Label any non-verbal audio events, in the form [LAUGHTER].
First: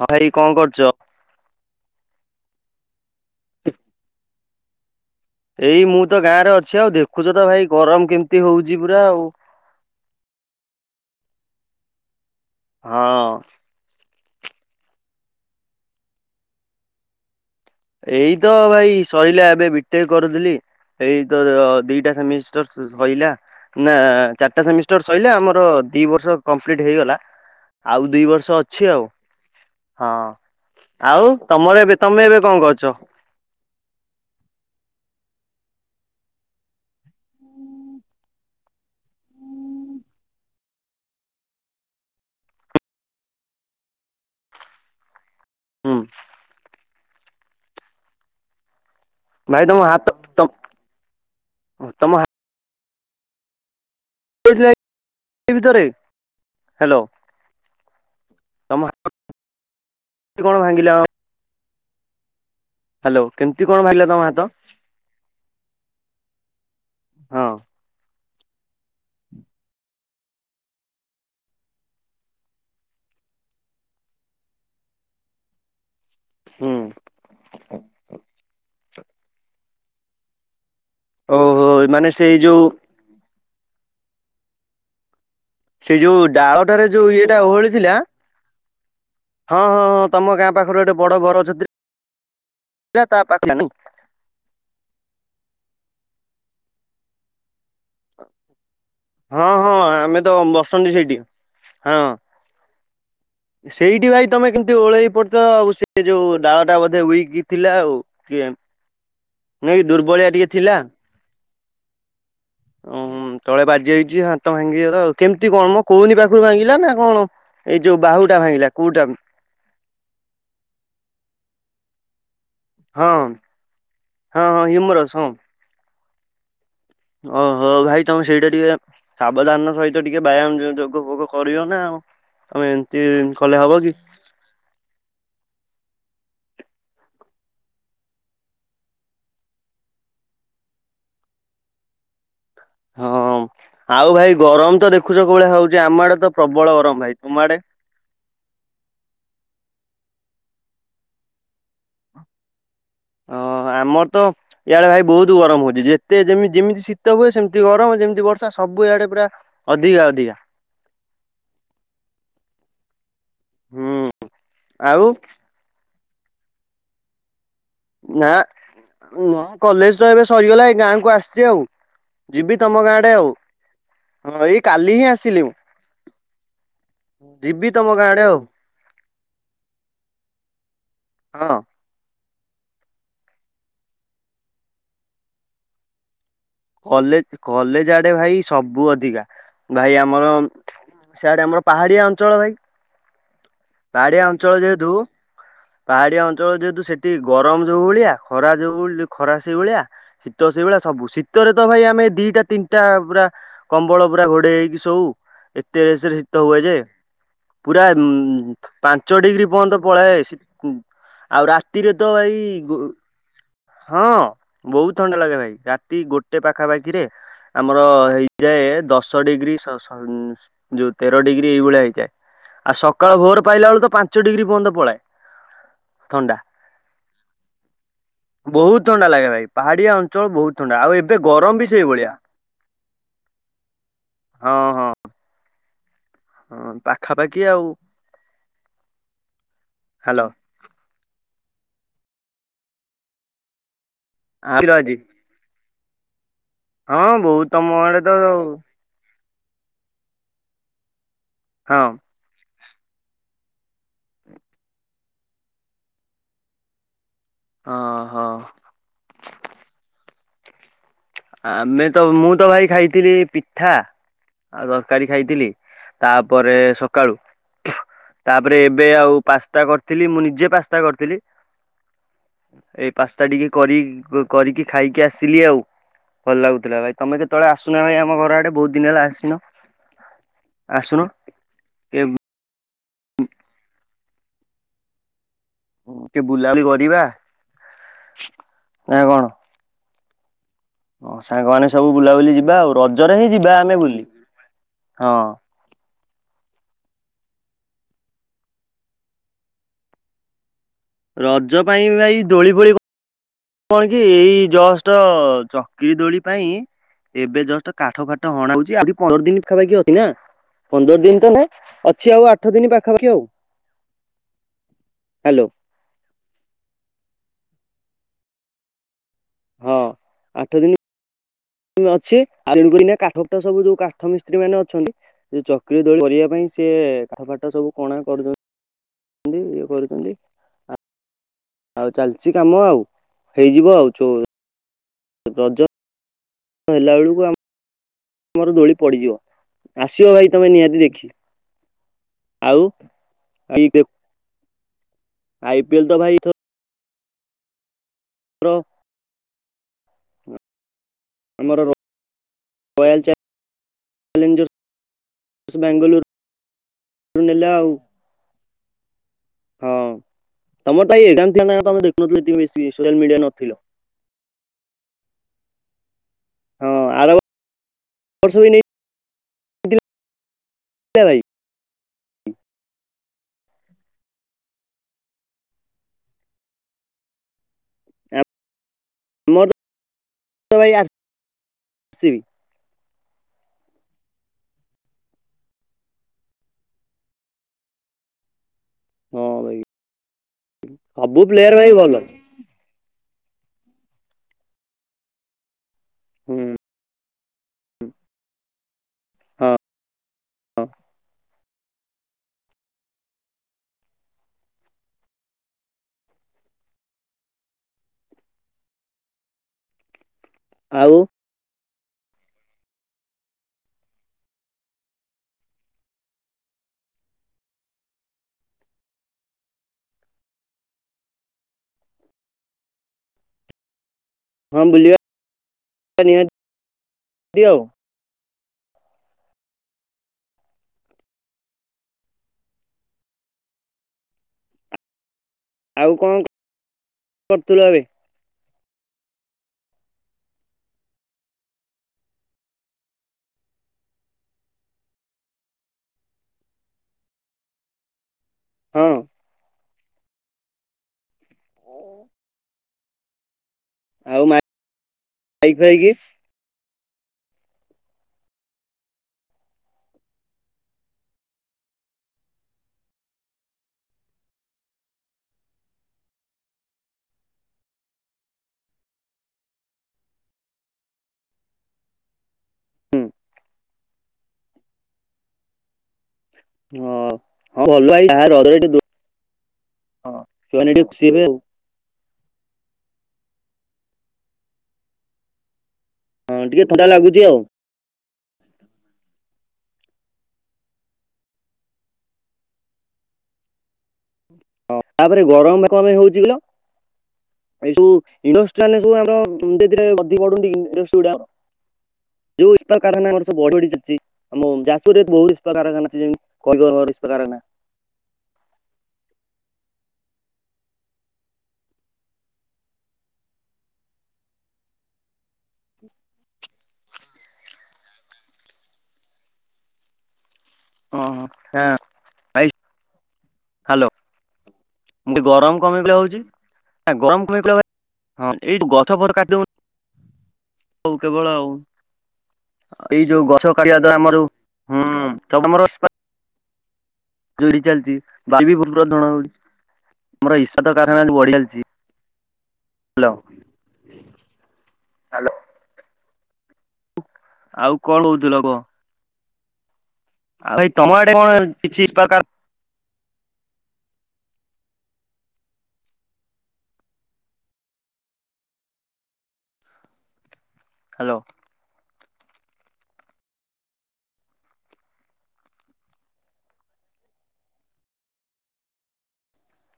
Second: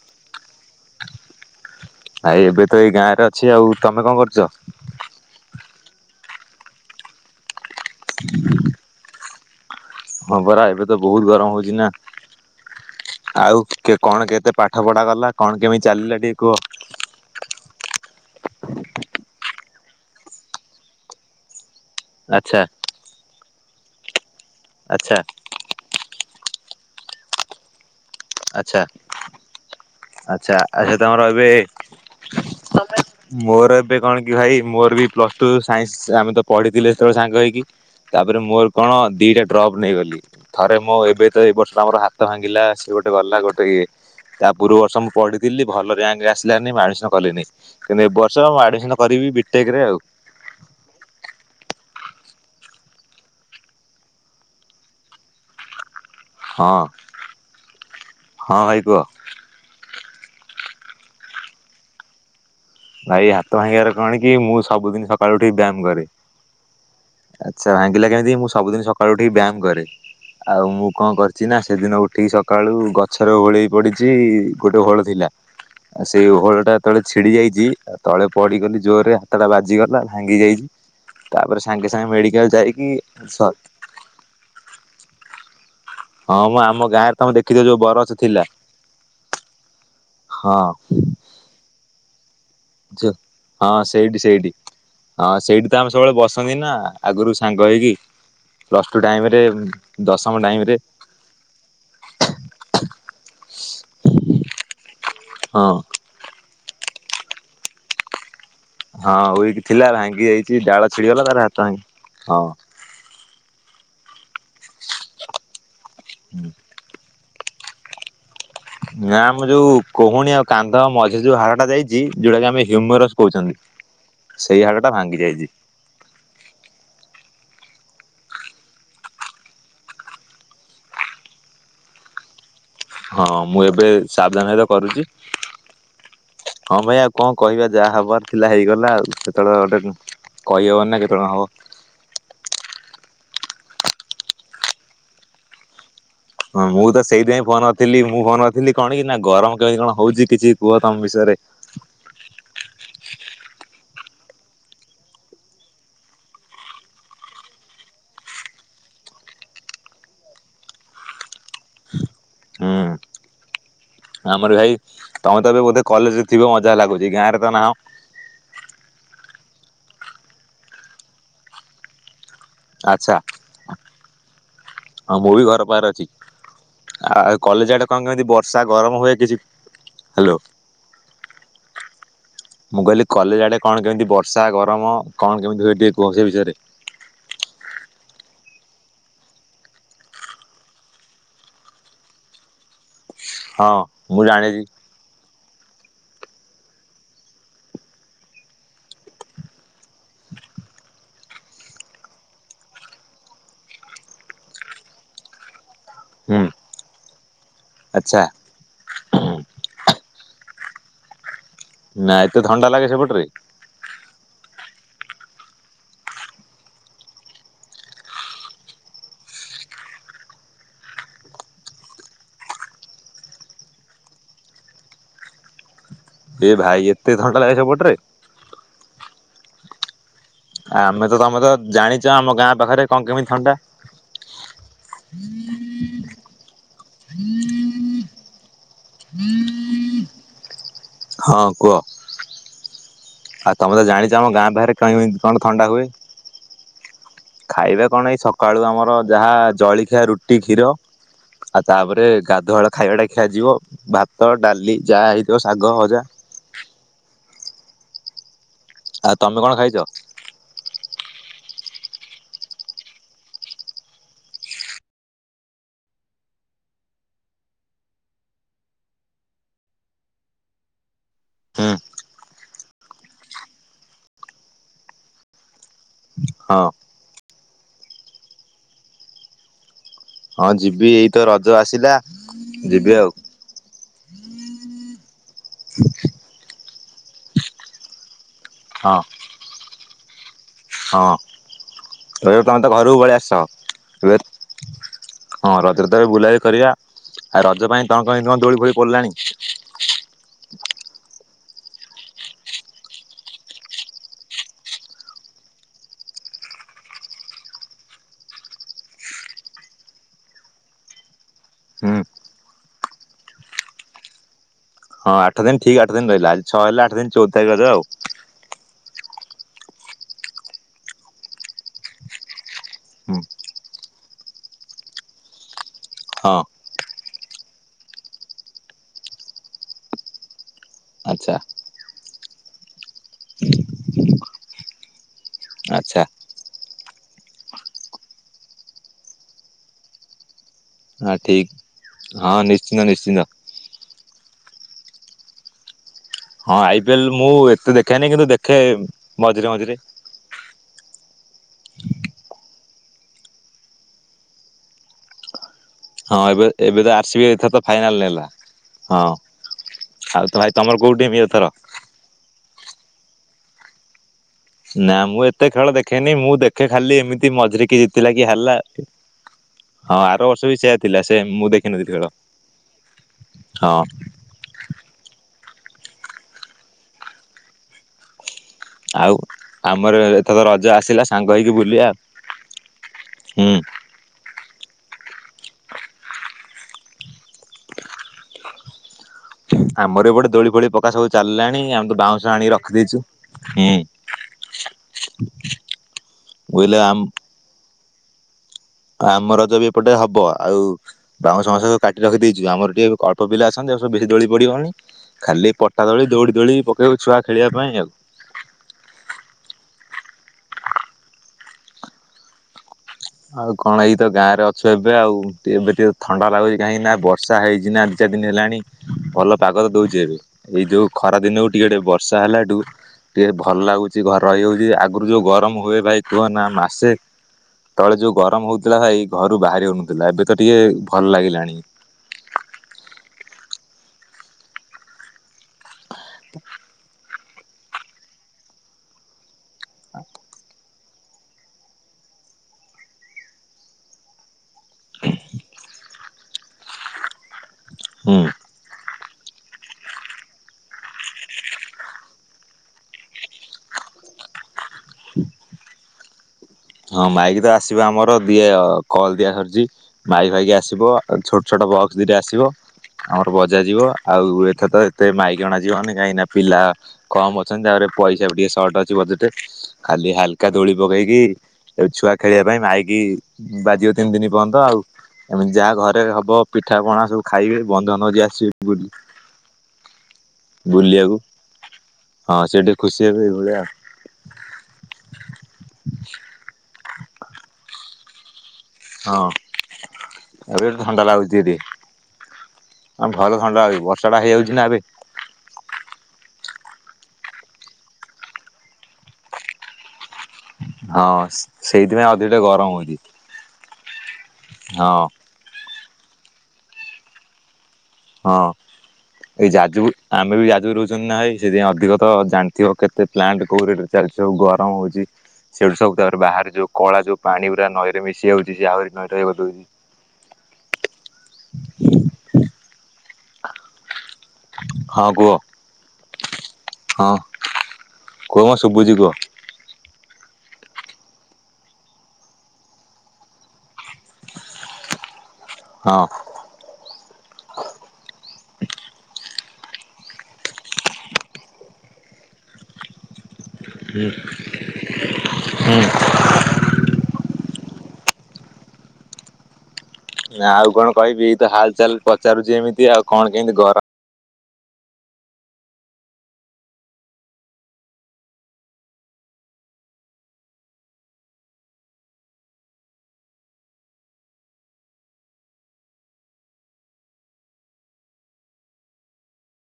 ହଁ ଭାଇ କଣ କରୁଚ? ଆ ଏ ଏବେ ତ ଏଇ ଗାଁ ରେ ଅଛି ଆଉ ତମେ କଣ କରୁଚ? ଏଇ ମୁଁ ତ ଗାଁ ରେ ଅଛି ଆଉ ଦେଖୁଛ ତ ଭାଇ ଗରମ କେମିତି ହଉଛି ପୁରା ଆଉ। ହଁ ପରା ଏବେ ତ ବହୁତ ଗରମ ହଉଛି ନା ହଁ ଆଉ କେ କଣ କେତେ ପାଠ ପଢ଼ା ଗଲା କଣ କେମିତି ଚାଲିଲା ଟିକିଏ କୁହ। ଏଇ ତ ଭାଇ ସଇଲା ଏବେ ବିଟେକ୍ କରୁଥିଲି ଏଇତ ଦିଟା ଆଚ୍ଛା ସେମିଷ୍ଟର। ସଇଲା ନା ଚାରିଟା ସେମିଷ୍ଟର ଆଚ୍ଛା ସଇଲେ ଆମର ଦି ବର୍ଷ କମ୍ପ୍ଲିଟ ହେଇଗଲା। ଆଉ ଦି ବର୍ଷ ଆଚ୍ଛା ଅଛି ଆଉ। ହଁ ଆଚ୍ଛା ଆଚ୍ଛା ତମର ଆଉ ଏବେ ତମର ଏବେ ତମେ ଏବେ କଣ କରୁଚ? ମୋର ଏବେ କଣ କି ଭାଇ ମୋର ବି ପ୍ଲସ ଟୁ ସାଇନ୍ସ ଆମେ ତ ପଢିଥିଲେ ହେତେବେଳେ ସାଙ୍ଗ ହେଇକି। ତାପରେ ମୋର କଣ ଦିଟା ଡ୍ରପ୍ ନେଇଗଲି। ଥରେ ମ ଏବେ ତ ଏଇ ବର୍ଷଟା ଆମର ହାତ ଭାଙ୍ଗିଲା ସେ ଗୋଟେ ଗଲା ଗୋଟେ ଇଏ ତା ପୂର୍ବ ବର୍ଷ ମୁଁ ପଢିଥିଲି ଭଲ ହୁଁ ରିଆଁକେ ଆସିଲାନି ମୁଁ ଆଡ଼ମିସନ କଲିନି। କିନ୍ତୁ ଏ ବର୍ଷର ଆଉ ଆଡ଼ ଭାଇ ତମ ହାତ, ତ ତମ ହା [UNINTELLIGIBLE] ଭିତରେ ହଁ। ହ୍ୟାଲୋ ହଁ ଭାଇ ତମ କୁହ। ହାତ କେମିତି କଣ ଭାଙ୍ଗିଲା ମ? ହ୍ୟାଲୋ ଭାଇ ହାତ କେମିତି ଭାଙ୍ଗିବାର ଭାଙ୍ଗିଲା ତମ କଣ କି, ହାତ? ମୁଁ ସବୁଦିନ ସକାଳୁ ଉଠିକି ବ୍ୟାୟାମ କରେ। ହଁ ଆଛା, ଭାଙ୍ଗିଲା କେମିତି କି, ମୁଁ ସବୁଦିନ ସକାଳୁ ଉଠିକି ବ୍ୟାୟାମ କରେ। ଆଉ ମୁଁ କଣ କରିଛି ନା, ସେଦିନ ଉଠିକି ସକାଳୁ ଗଛର ଓହୋଳେଇ ପଡିଚି, ଗୋଟେ ଓହୋଳ ଥିଲା [INAUDIBLE] ଆଉ ସେଇ ଓହଳଟା ହୁଁ ଯେତେବେଳେ ଛିଡି ଯାଇଚି ତଳେ ପଡିଗଲି ଜୋରରେ ହାତଟା ବାଜିଗଲା, ଭାଙ୍ଗି ଯାଇଚି। ଓହୋ ତାପରେ ସାଙ୍ଗେ ମାନେ ସାଙ୍ଗେ ସେଇ ମେଡିକାଲ ଯୋଉ ଯାଇକି ସ ସେଇ ଯୋଉ ହଁ ମୁଁ ଆମ ଡାଳଟାରେ ଗାଁରେ ଯୋଉ ତମେ ଇଏଟା ଦେଖିଛ ଓହଳି ଯୋଉ ଥିଲା ବରଗଛ ଥିଲା। ହଁ ହଁ ହଁ, ତମ ଗାଁ ହଁ ପାଖରୁ ଗୋଟେ ବଡ ବର ଗଛ ଥି ଯ, ହଁ ସେ ସେଇଠି ସେଇଠି, ହଁ ସେଇଠି ତ ଆମେ ସବୁବେଳେ ବସନ୍ତି ନା, ଆଗରୁ ସାଙ୍ଗ ହେଇକି। ପ୍ଲସ୍ ଟୁ ଟାଇମ ରେ, ହଁ ହଁ ଆମେ ତ ଦଶମ ଟାଇମରେ। ବସନ୍ତି ସେଇଠି ହଁ, ସେଇଠି ଭାଇ ତମେ କେମତି ଓଳେଇ ପଡ଼ି ଚ, ହଁ ହୁସିଆ ଯୋଉ ଡାଳ ଟା ବୋଧେ ଉଇକ୍ ଥିଲା ଆଉ, କିଏ ହଁ ଉଇକି ନାଇଁ ଥିଲା ଦୁର୍ବଳିଆ ଭାଙ୍ଗି ଟିକେ ଯାଇଛି, ଥିଲା। ଡାଳ ଛିଡିଗଲା ତାପରେ ହାତ ଭାଙ୍ଗି ଓହୋ, ତଳେ ବାଜି ଯାଇଚି, ହାତ ଭାଙ୍ଗିଗଲା ଆଉ, କେମିତି କଣ ମୋ କହୁନି ପାଖରୁ ଭାଙ୍ଗିଲା ନା କଣ ଏଇ ଯୋଉ ବାହୁ ଟା ଭାଙ୍ଗିଲା କୋଉଟା ନା ଆମ ଯୋଉ, କୁହୁଣୀ ଆଉ କାନ୍ଧ ମଝିରେ ଯୋଉ ହାଡ଼ଟା ଯାଇଚି, ଯୋଉଟା କି ଆମେ ହ ହଁ ହ୍ୟୁମରସ୍ କହୁଛନ୍ତି, ହଁ ହଁ ସେଇ ହାଡ଼ଟା ହ୍ୟୁମରସ୍ ଭାଙ୍ଗି ହଁ। ଯାଇଚି। ଓହୋ ଭାଇ ତମେ ସେଇଟା ଟିକେ ସାବଧାନର ସହିତ ଟିକେ ବ୍ୟାୟାମ, ଯୋଗ ଫୋଗ କରିବ ନା ଆଉ, ତମେ ହଁ, କଲେ ମୁଁ ହବ ଏବେ କି ସାବଧାନରେ କରୁଚି? ହଁ ଭାଇ ଆଉ କଣ କହିବା, ଯାହା ହବାର ଥିଲା ହେଇଗଲା ଆଉ, ସେତେବେଳେ ଗୋଟେ କହିହବନି ନା କେତେ ବେଳେ ହବ? ହଁ, ଆଉ ଭାଇ ଗରମ ତ ଦେଖୁଛ କଉ ଭଳିଆ ହଉଛି, ଆମ ଆଡେ ତ ହଁ ପ୍ରବଳ ମୁଁ ଗରମ ତ ଭାଇ ତୁମ ସେଇଥିପାଇଁ ଆଡେ? ଫୋନ୍ ଥିଲି, ମୁଁ ଫୋନ୍ କରିଥିଲି କଣ କି, ନା ଗରମ କେମିତି କଣ ହଉଛି କିଛି କୁହ ତମ ବିଷୟରେ? ଅ ଆମର ତ ଇଆଡେ ଭାଇ ବହୁତ ଗରମ ହଉଚି, ଯେତେ ଯେମିତି ଯେମିତି ଶୀତ ହୁଏ, ସେମିତି ଗରମ, ଯେମିତି ବର୍ଷା ସବୁ ଇଆଡ଼େ ପୁରା ଅଧିକା ଅଧିକା। ହୁଁ ହୁଁ ଆମର ଭାଇ, ଆଉ ତମେ ତ ଏବେ ବୋଧେ କଲେଜରେ ଥିବ ମତେ ଯାହା ଲାଗୁଚି, ଗାଁ ରେ ତ ନାହଁ? ନା, ନା କଲେଜ ତ ଏବେ ସରିଗଲା ଏ ଗାଁକୁ ଆସିଛି ଆଉ ଯିବି ତମ ଗାଁ ଆଡେ ଆଚ୍ଛା ଆଉ, ହଁ ଏଇ କାଲି ହିଁ ଆସିଲି ମୁଁ ଆ ଯିବି କଲେଜ ତମ ଆଡେ କଣ ଗାଁ କେମିତି, ଆଉ ବର୍ଷା ଗରମ ହୁଏ କିଛି, ହାଲୋ ହଁ ମୁଁ କହିଲି କଲେଜ ଆଡ଼େ କଣ କେମିତି ବର୍ଷା, ଗରମ, କଣ କେମିତି ହୁଏ ଟିକେ କୁହ ସେ ବିଷୟରେ? କଲେଜ, କଲେଜ ଆଡ଼େ ଭାଇ ସବୁ ଅଧିକା, ଭାଇ ଆମର ସିଆଡେ ଆମର ପାହାଡିଆ ଅଞ୍ଚଳ ଭାଇ ହଁ ମୁଁ ପାହାଡିଆ ଅଞ୍ଚଳ ଜାଣିଛି ଯେହେତୁ ପାହାଡିଆ ଅଞ୍ଚଳ ଯେହେତୁ ସେଠି ଗରମ ଯୋଉ ଭଳିଆ ଖରା ଯୋଉ ଭଳି ଖରା ସେଇଭଳିଆ। ଶୀତ ସେଇଭଳିଆ ସବୁ ଶୀତରେ ତ ଭାଇ ଆମେ ଦିଟା ତିନିଟା ପୁରା କମ୍ବଳ ପୁରା ଘୋଡେଇ ହେଇକି ଶୋଉ ଏତେ ଏତେ ହୁଁ ଶୀତ ହୁଏ ଯେ, ପୁରା ଉଁ ଆଚ୍ଛା ପାଞ୍ଚ ଡିଗ୍ରୀ ପର୍ଯ୍ୟନ୍ତ ପଳାଏ ଶୀ ଆଉ ରାତିରେ ତ ନା ଭାଇ ଏତେ ଥଣ୍ଡା ଗୋ ଲାଗେ ସେପଟରେ ହଁ ବୋହୁତ୍ ଥଣ୍ଡା ଲାଗେ ଭାଇ ରାତି ଗୋଟେ ପାଖାପାଖିରେ ଆମର ହେଇଯାଏ ଦଶ ଡିଗ୍ରୀ ସସ ଯୋଉ ତେର ଡିଗ୍ରୀ ଏଇଭଳିଆ ହେଇଯାଏ। ଆଉ ସକାଳ ଭୋର ପାଇଲା ବେଳ ତ ପାଞ୍ଚ ଡିଗ୍ରୀ ପର୍ଯ୍ୟନ୍ତ ପଳାଏ। ଥଣ୍ଡା। ଏ ଭାଇ ଏତେ ଘଣ୍ଟା ଲାଗେ ସେପଟରେ? ବୋହୁତ୍ ଥଣ୍ଡା ଲାଗେ ଭାଇ। ପାହାଡିଆ ଅଞ୍ଚଳ ବହୁତ୍ ଥଣ୍ଡା। ଆଉ ଆମେ ତ ଏବେ ତମେ ତ ଗରମ ବି ଜାଣିଛ ସେଇଭଳିଆ। ଆମ ଗାଁ ପାଖରେ କଣ କେମିତି ଥଣ୍ଡା ହଁ ହଁ। ହଁ ପାଖାପାଖି ଆଉ। ହାଲୋ ହଁ କୁହ। ତମେ ତ ଜାଣିଛ ଆମ ଗାଁ ଆସିଲ ପାଖରେ ଆଜି କେମିତି କଣ ଥଣ୍ଡା ହୁଏ। ହଁ ବହୁତ ତମ ଖାଇବା ଆଡେ ତ କଣ, ଏଇ ସକାଳୁ ଆମର ଯାହା ଜଳି ଖିଆ ରୁଟି କ୍ଷୀର, ଆଉ ହଁ ତାପରେ ଗାଧୁଆ ବେଳ ଖାଇବାଟା ଖିଆଯିବ ଭାତ, ଡାଲି ଯାହା ହେଇଥିବ ଶାଗଭଜା ଅ ହଁ। ଆଉ ତମେ କଣ ଖାଇଚ? ଆମେ ତ ମୁଁ ତ ଭାଇ ଖାଇଥିଲି ପିଠା ଆଉ ତରକାରୀ ଖାଇଥିଲି। ତାପରେ ସକାଳୁ ତାପରେ ଏବେ ଆଉ ପାସ୍ତା କରିଥିଲି, ମୁଁ ନିଜେ ପାସ୍ତା କରିଥିଲି‌। ହୁଁ ଏ ପାସ୍ତା ଟିକେ କରିକି କରିକି ଖାଇକି ଆସିଲି ଆଉ। ଭଲ ହଁ ଲାଗୁଥିଲା। ଭାଇ ତମେ କେତେବେଳେ ଆସୁନ ଭାଇ ଆମ ଘର ଆଡେ ବୋହୁତ୍ ଦିନ ହେଲା ଆସିନ। ହଁ ଯିବି ଆସୁନ ଏଇ ତ ରଜ ଆସିଲା ଯିବି ଆଉ। ଟିକେ ବୁଲାବୁଲି କରିବା ହଁ ନା କଣ। ହଁ ସାଙ୍ଗମାନେ ସବୁ ବୁଲାବୁଲି ରଜ ଯିବା ତମେ ତ ଆଉ ଘରକୁ ପଳେଇ ରଜରେ ହିଁ ଆସ ଯିବା ଆମେ ବୁଲି? ଏବେ ହଁ। ହଁ ରଜରେ ତେବେ ବୁଲାବୁଲି କରିବା। ଆଉ ରଜ ପାଇଁ ତମେ କଣ ଦୋଳି ଫୋଳି ପଡ଼ିଲାଣି? ରଜ ପାଇଁ ଭାଇ ଦୋଳି ଫୋଳି କଣ କି ଏଇ ଜଷ୍ଟ୍ ଚକିରି ଦୋଳି ପାଇଁ ଏବେ ଜଷ୍ଟ୍ କାଠ ଫାଠ ହଣା ହଉଛି ଆହୁରି ପନ୍ଦର ଦିନ ପାଖାପାଖି ଅଛି ନା। ପନ୍ଦର ଦିନ ତ ନାଇଁ ହୁଁ ଅଛି ଆଉ ଆଠ ଦିନ ପାଖାପାଖି ଆଉ। ହଁ ଆଠ ହ୍ୟାଲୋ ଦିନ ଠିକ ଆଠ ଦିନ ରହିଲ ଆ ଛଅ ହେଲା ଆଠ ଦ ଚଉଦ ତାରିଖ ଆରେ ଆଉ। ହଁ ଆଠ ଦିନ ଅଛି। ଆଉ ହୁଁ କାଠା ସବୁ ଯୋଉ କାଠ ମିସ୍ତ୍ରୀ ମାନେ ଅଛନ୍ତି ସେ ଚାକ୍ରି ଦୋଳି କରିବା ହଁ ପାଇଁ ସିଏ କାଠ ଫାଟ ସବୁ କଣା କରୁଛନ୍ତି ଇଏ କରୁଛନ୍ତି। ଆଛା। ଆଉ ଚାଲିଛି କାମ ଆଉ ହେଇଯିବ ଆଉ ଯୋ ଦଜ ଆଚ୍ଛା। ହେଲା ବେଳକୁ ଆମ ତମର ଦୋଳି ପଡିଯିବ ଆସିବ ଭାଇ ତମେ ନିହାତି ଦେଖ ହଁ ଠିକ୍ ହଁ ନିଶ୍ଚିନ୍ତ ନିଶ୍ଚିନ୍ତ। [UNINTELLIGIBLE] ଆଇପିଏଲ ତ ଭାଇ ଏଇଥର ହଁ ଆଇ ପି ଏଲ୍ ମୁଁ ଏତେ ଦେଖେନି କିନ୍ତୁ ଏଥର ଦେଖେ ମଝିରେ ମଝିରେ। ଆମର ରୟାଲ [INAUDIBLE] ବାଙ୍ଗାଲୋର୍। ହଁ ଏବେ ଏବେ ତ ଆସୀବି ଏଥର ତ ଫାଇନାଲ୍ ନେଲା ହଁ। ହଁ ଆଉ ତ ଭାଇ ତମର କୋଉ ତ ଟିମ୍ ଏଥର ଥିଲା ନାଇଁ ତମ ଦେଖୁନଥିଲ ଏ ବ ସୋସିଆଲ ମିଡିଆ ନଥିଲ। ନାଁ ମୁଁ ଏତେ ଖେଳ ଦେଖେନି ମୁଁ ଦେଖେ ହଁ ଖାଲି ଆର ଏମିତି ମଝିରେ କି ଜିତିଲା କି ବର୍ଷ ବି ହାରିଲା। ନେଇଥିଲା ହଁ ଆର ବର୍ଷ ବି ସେୟା ଥିଲା ସେ ଭାଇ ମୁଁ ଦେଖିନଥିଲି ଖେଳ ହଁ। ଆମର ଆଉ ଆମର ଏଥେ ତ ରଜ ଆସିଲା ସାଙ୍ଗ ହେଇକି ବୁଲିବା ହୁଁ। ହଁ ଭାଇ ଆମର ଅବାଟେ ଦୋଳି ଫୋଳି ପକା ସବୁ ଚାଲିଲାଣି ଭାଇ ଆମ ଭଲ ତ ବା ଟାଣି ରଖିଦେଇଚୁ ହୁଁ ହୁଁ ବୋଇ ରେଲେ ଆମ ଆଉ ଆମର ହଁ ତ ବି ଏପଟେ ହବ ଆଉ ବାଉଁସ ମସ କାଟି ରଖି ଦେଇଛୁ ଆମର ଟିକେ ଅଳ୍ପ ପିଲା ଆସନ୍ତି ଏ ସବ ଦୋଳି ପଡ଼ିବନି। ଖାଲି ପଟା ଦୋଳି ଦୌଡ଼ି ଦୌଳି ପକେଇବକୁ ଛୁଆ ଖେଳିବା ପାଇଁ ଆଉ। ଆଉ। ଆଉ କଣ ଏଇ ତ ଗାଁ ରେ ଅଛୁ ଏବେ ଆଉ ଏବେ ଟିକେ ଥଣ୍ଡା ଲାଗୁଚି କାହିଁକି ନାଁ ବର୍ଷା ହେଇଛି ନାଁ। ତିନଚାର ଦିନ ହେଲାଣି ଭଲ ପାଗ ଦଉଚି ଏବେ ଏଇ ଯୋଉ ଖରା ଦିନକୁ ଟିକେ ବର୍ଷା ହେଲାଠୁ ଟିକେ ଭଲ ଲାଗୁଚି ଘର ହଁ ହେଇଯାଉଚି ବୁଲିବା ଆଗରୁ ଯୋଉ ଗରମ ହୁଏ ଭାଇ କୁହ ନାଁ ମାସେ ଦି ଆଉ। ତଳେ ଯେଉଁ ଗରମ ହେଉଥିଲା ଭାଇ ଘରୁ ବାହାରି ହେଉନଥିଲା ଏବେ ତ ଟିକେ ଭଲ ଲାଗିଲାଣି। ଆଉ କଣ କରୁଥିଲୁ ଏବେ? ହୁଁ। ହଁ। ଓ। ଆଉ ମାଇକ ଖାଇକି ହଁ ମାଇକି ତ ଆସିବା ଆମର ଦିଏ କଲ୍ ଦିଆସରିଚି। ମାଇକି ଭାଇକି ଆସିବ ଛୋଟ ଛୋଟ ବକ୍ସ ଦିଟା ଆସିବ। ଆମର ବଜା ଯିବ ଆଉ ଏଥେ ତ ଏତେ ମାଇକ ଅଣା ଯିବନି କାହିଁକି ନାଁ ପିଲା କମ୍ ଅଛନ୍ତି ତାପରେ ପଇସା ଟିକେ ସର୍ଟ ଅଛି ବଜେଟରେ ଖାଲି ହାଲକା ଦୋଳି ପକେଇକି ଏ ଛୁଆ ଖେଳିବା ପାଇଁ ମାଇକି ହୁଁ ବାଜିବ ତିନି ଦିନ ପର୍ଯ୍ୟନ୍ତ ଆଉ ଏମତି ଯାହା ଘରେ ହବ ପିଠା ହଁ ପଣା ସବୁ ଖାଇବେ ହଁ ଭଲ ବଦଂହୁ ଭାଇ ବାନ୍ଧବ ଯାହା ରଜରେ ଆସିବେ ଟିକେ ବୁ ହଁ ଛୁଆମା [UNINTELLIGIBLE] ହଁ ସେ ଟିକେ ଖୁସି ହେବେ ଏଇ ଭଳିଆ। ହଁ ଟିକେ ଥଣ୍ଡା ଲାଗୁଚି ଆଉ। ହଁ ଏବେଟ ଥଣ୍ଡା ଲାଗୁଛି ଦୀ ହଁ ଭଲଥଣ୍ଡା ହଉଚି ବର୍ଷା ହେଇଯାଉଚି। ତାପରେ ଗରମ କନ୍ ପାଇଁ ହଉଚି କିଲୋ ଏଇ ସବୁ ଇଣ୍ଡି ମାନେ ସବୁ ଆମରୀରେ ଅଧିକ ବଢୁନ ଇ ଗୁଡା ଆମର ସେଇତି ପାଇଁ ଅ ଯୋଉପା କାରାନ ଆର ସବୁ ବଢଡି ଯଛି ଆମ ହଁ ଯାଜପୁରରେ ବହୁତ୍ କାରଖାନା ଅଛି କହିବକାର ନାଁ। ହଁ। ଏଇ ଯାଜୁ ଆମେ ବି ଯାଜୁ ରହୁଚନ୍ତି ନାଁ ଭାଇ ସେଥିପାଇଁ ଅଧିକ ତ ଜାଣିଥିବ କେତେ ପ୍ଲାଣ୍ଟ କୋଉର ଚାଲିଚି ସବୁ ଗରମ ହଉଚି। ସେଇଠୁ ସବୁ ତାପରେ ବାହାରେ ଯୋଉ କଳା ଯୋଉ ପାଣି ପୁରା ନଈରେ ମିଶି ଯାଉଛି ସେ ଆହୁରି ନଈ [UNINTELLIGIBLE] ଦଉଛି। ଓ ହୋ ହାଁ। ହ୍ୟାଲୋ ହଁ ଏମିତି କୁହ ଗରମ କଣ [UNINTELLIGIBLE] ହଉଚି। ହଁ ଗରମ କଣ ପାଇଁ କହିଲ ହଉଚି ହଁ କୁହ ମ ଏଇ ଯୋଉଁ ଶୁଭୁଛି ଗଛ କୁହ ଫଛ କାଟିଦଉଚ ହଉ କେବଳ ଆଉ ଏଇ ଯୋଉ ଗଛ କାଟିବା ଦ୍ଵାରା ଆମର ହୁଁ ତମର। [UNINTELLIGIBLE] ହଁ। ଚୋରି ଚାଲିଛି ବାଇ ବି ଭ୍ର ଧଣ ହଉଛି ଆମର ଇସା ତ କାରଣ ବଢି ଚାଲିଛି। ହ୍ୟାଲୋ। ହୁଁ ହଁ। ଆଉ କଣ ହଉଥିଲ କହ? ନା ଆଉ ତମ କଣ ଆଡେ କହିବି ଏଇ ତ କିଛି ହାଲଚାଲ ପ୍ରକାର ପଚାରୁଛି ଏମିତି ଆଉ କଣ କେମିତି ଗରମ ହ୍ୟାଲୋ।